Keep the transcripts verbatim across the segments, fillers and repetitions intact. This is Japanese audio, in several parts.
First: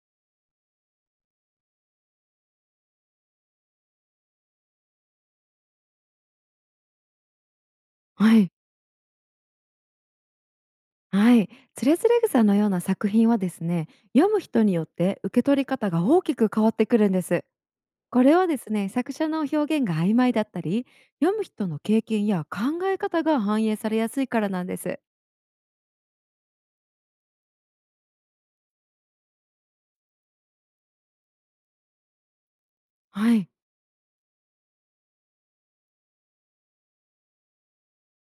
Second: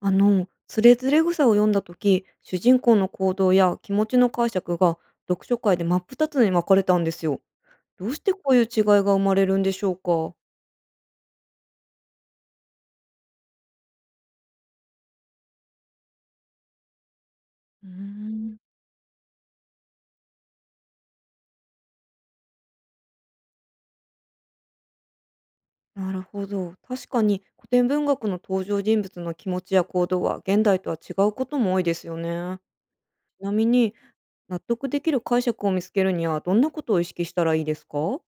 あの、つれづれ草を読んだ時、主人公の行動や気持ちの解釈が読書会で真っ二つに分かれたんですよ。どうしてはこい、ういう違いが生まれるんでしょうか？はい、つれづれ草のような作品はですね、読む人によって受け取り方が大きく変わってくるんです。うーこれはん、ですね、作者の表現が曖昧だったり、読む人の経験や考え方が反映されやすいからなんです。なるほど。確かに古典文学の登場人物の気持ちや行動は現代とは違うことも多いですよね。はちい。なみに納得できる解釈を見つけるにはどんなことを意識したらいいですか？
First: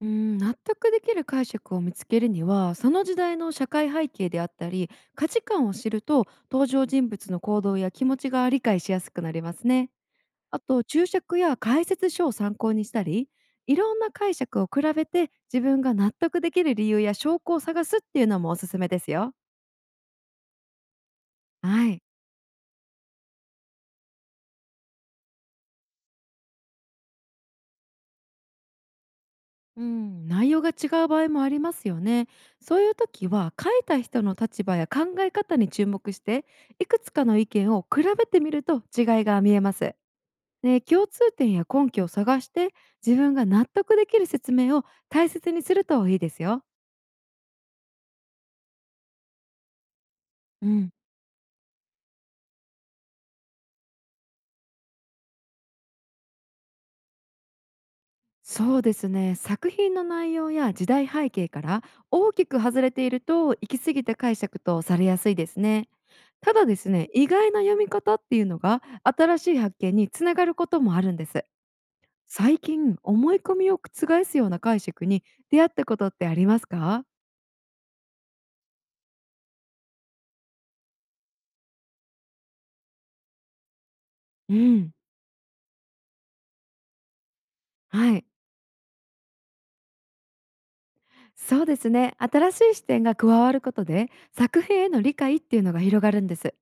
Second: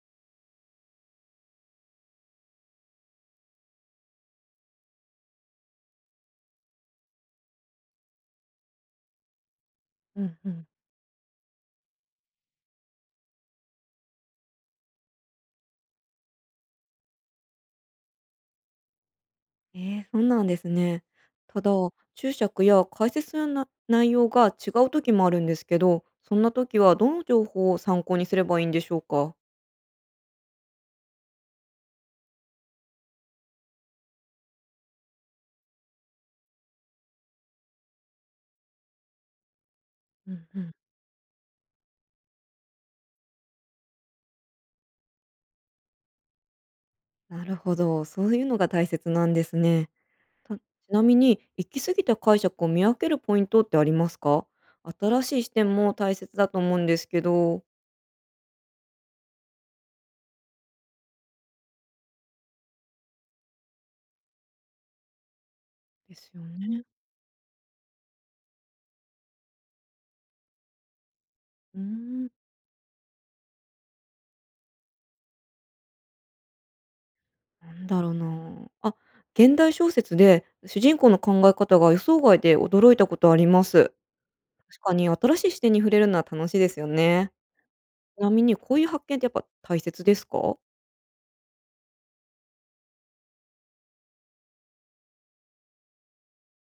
うん、納得できる解釈を見つけるには、その時代の社会背景であったり、価値観を知ると、登場人物の行動や気持ちが理解しやすくなりますね。うんうあん。と、注釈や解説書を参考にしたり、いろんな解釈を比べて自分が納得できる理由や証拠を探すっていうのもおすすめですよ。ええ、そうなんですね。ただ、はい。注釈や解説のな内容が違う時もあるんですけど、そんな時はどの情報を参考にすればいいんでしょうか？うん、内容が違う場合もありますよね。そういう時は、書いた人の立場や考え方に注目して、いくつかの意見を比べてみると違いが見えます。うんうん。で、共通点や根拠を探して、自分が納得できる説明を大切にするといいですよ。なるほど、そういうのが大切なんですね。たちうん。なみに、行き過ぎた解釈を見分けるポイントってありますか？新しい視点も大切だと思うんですけど。そうですね、作品の内容や時代背景から大きく外れていると、行き過ぎた解釈とされやすいですね。ですよただでね。すね、意外な読み方っていうのが新しい発見につながることもあるんです。うーん。最近、思い込みを覆すような解釈に出会ったことってありますか？なんだろうな。あ、現代小説で主人公の考え方が予想外で驚いたことあります。う確ん。かに、新しい視点に触れるのは楽しいですよね。はちい。なみにこういう発見ってやっぱ大切ですか？そうですね、新しい視点が加わることで、作品への理解っていうのが広がるんです。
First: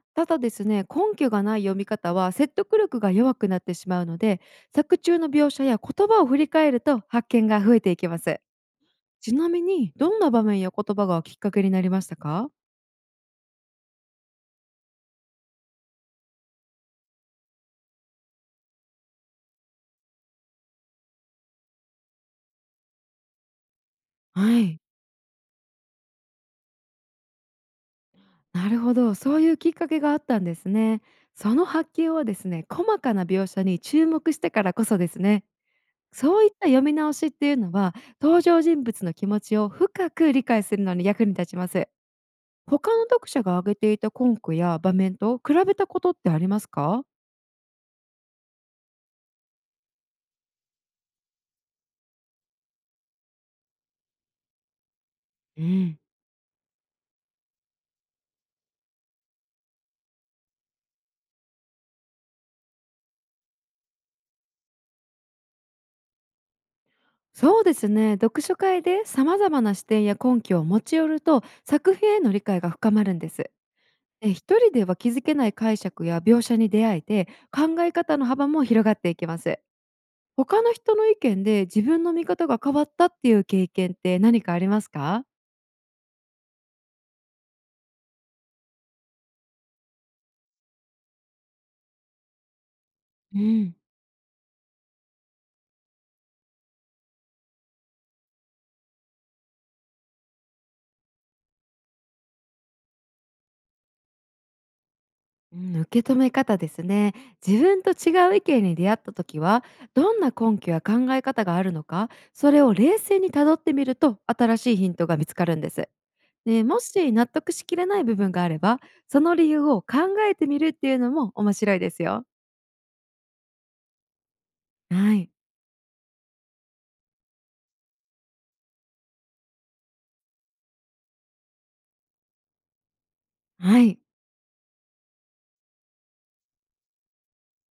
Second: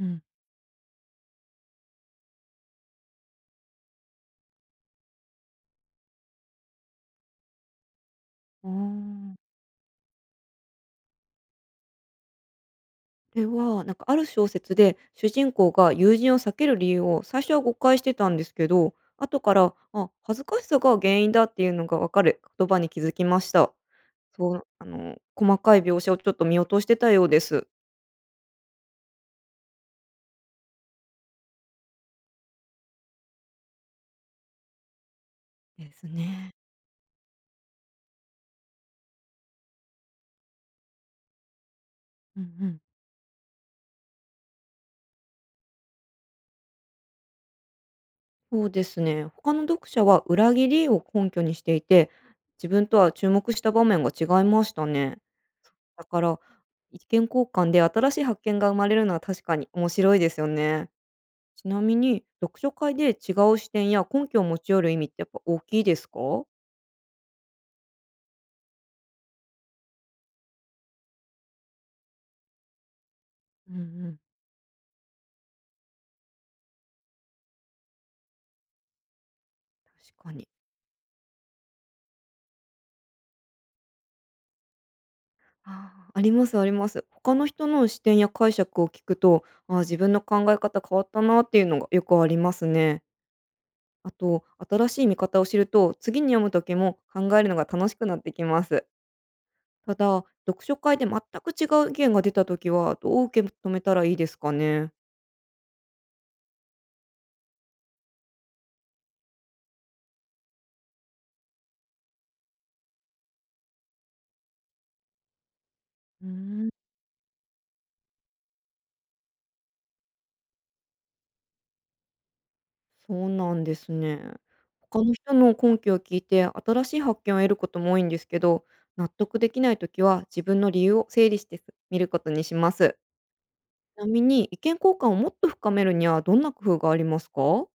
うん、うん。ただですね、根拠がない読み方は説得力が弱くなってしまうので、作中の描写や言葉を振り返ると発見が増えていきます。あちなあ。みに、どんな場面や言葉がきっかけになりましたか？これは、なんかある小説で、主人公が友人を避ける理由を最初は誤解してたんですけど、後から、あ、恥ずかしさが原因だっていうのが分かる言葉に気づきました。そはう、い。あの、細かい描写をちょっと見落としてたようです。なるほど、そういうきっかけがあったんですね。その発見はですね、細かな描写に注目してからこそですね。ですそういね。った読み直しっていうのは、登場人物の気持ちを深く理解するのに役に立ちます。うんうん。他の読者が挙げていた根拠や場面と比べたことってありますか？そうですね。他の読者は裏切りを根拠にしていて、自分とは注目した場面が違いましたね。うん。だから、意見交換で新しい発見が生まれるのは確かに面白いですよね。ちなみに、読書会で違う視点や根拠を持ち寄る意味ってやっぱ大きいですか？そうですね、読書会で様々な視点や根拠を持ち寄ると、作品への理解が深まるんです。うんうん、えひとりでは気づけない解釈や描写に出会えて、考え方の幅も広がっていきます。確かに。他の人の意見で自分の見方が変わったっていう経験って何かありますか？あーありますあります。他の人の視点や解釈を聞くと、あー自分の考え方変わったなっていうのがよくありますね。うんあと、新しい見方を知ると、次に読む時も考えるのが楽しくなってきます。ただ、読書会で全く違う意見が出た時は、どう受け止めたらいいですかね。うん、受け止め方ですね。自分と違う意見に出会った時は、どんな根拠や考え方があるのか、それを冷静にたどってみると新しいヒントが見つかるんです。うーで、ん、もし納得しきれない部分があれば、その理由を考えてみるっていうのも面白いですよ。そうなんですね。他のはい。人の根拠を聞いて、新しい発見を得ることも多いんですけど、納得できない時は自分の理由を整理してみることにします。はちい、なみに、意見交換をもっと深めるには、どんな工夫がありますか？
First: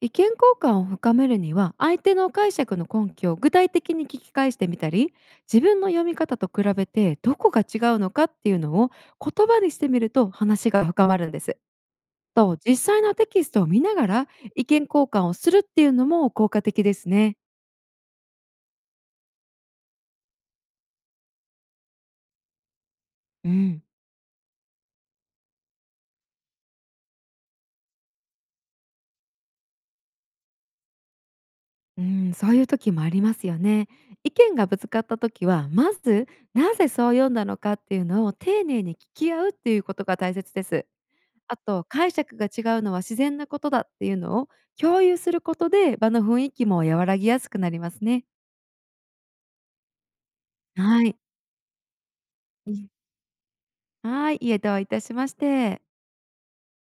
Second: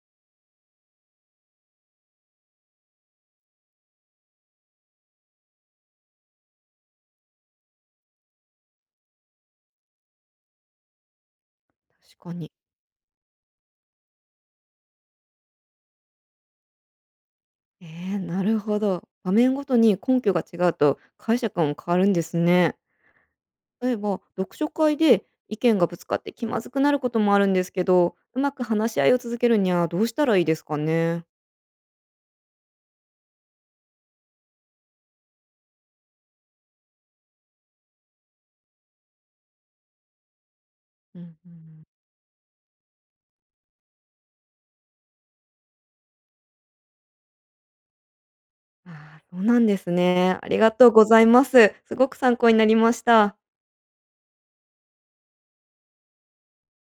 意見交換を深めるには、相手の解釈の根拠を具体的に聞き返してみたり、自分の読み方と比べてどこが違うのかっていうのを言葉にしてみると話が深まるんです。確かに。と、実際のテキストを見ながら意見交換をするっていうのも効果的ですね。ええ、なるほど。場面ごとに根拠が違うと解釈も変わるんですね。うん。例えば、読書会で意見がぶつかって気まずくなることもあるんですけど、うまく話し合いを続けるにはどうしたらいいですかね。うん、そういう時もありますよね。意見がぶつかった時は、まずなぜそう読んだのかっていうのを丁寧に聞き合うっていうことが大切です。うんうあん。と、解釈が違うのは自然なことだっていうのを共有することで、場の雰囲気も和らぎやすくなりますね。ああ、そうなんですね。ありがとうはごい。ざいます。すごく参考になうりん。ました。はい、いえ、どういたしまして。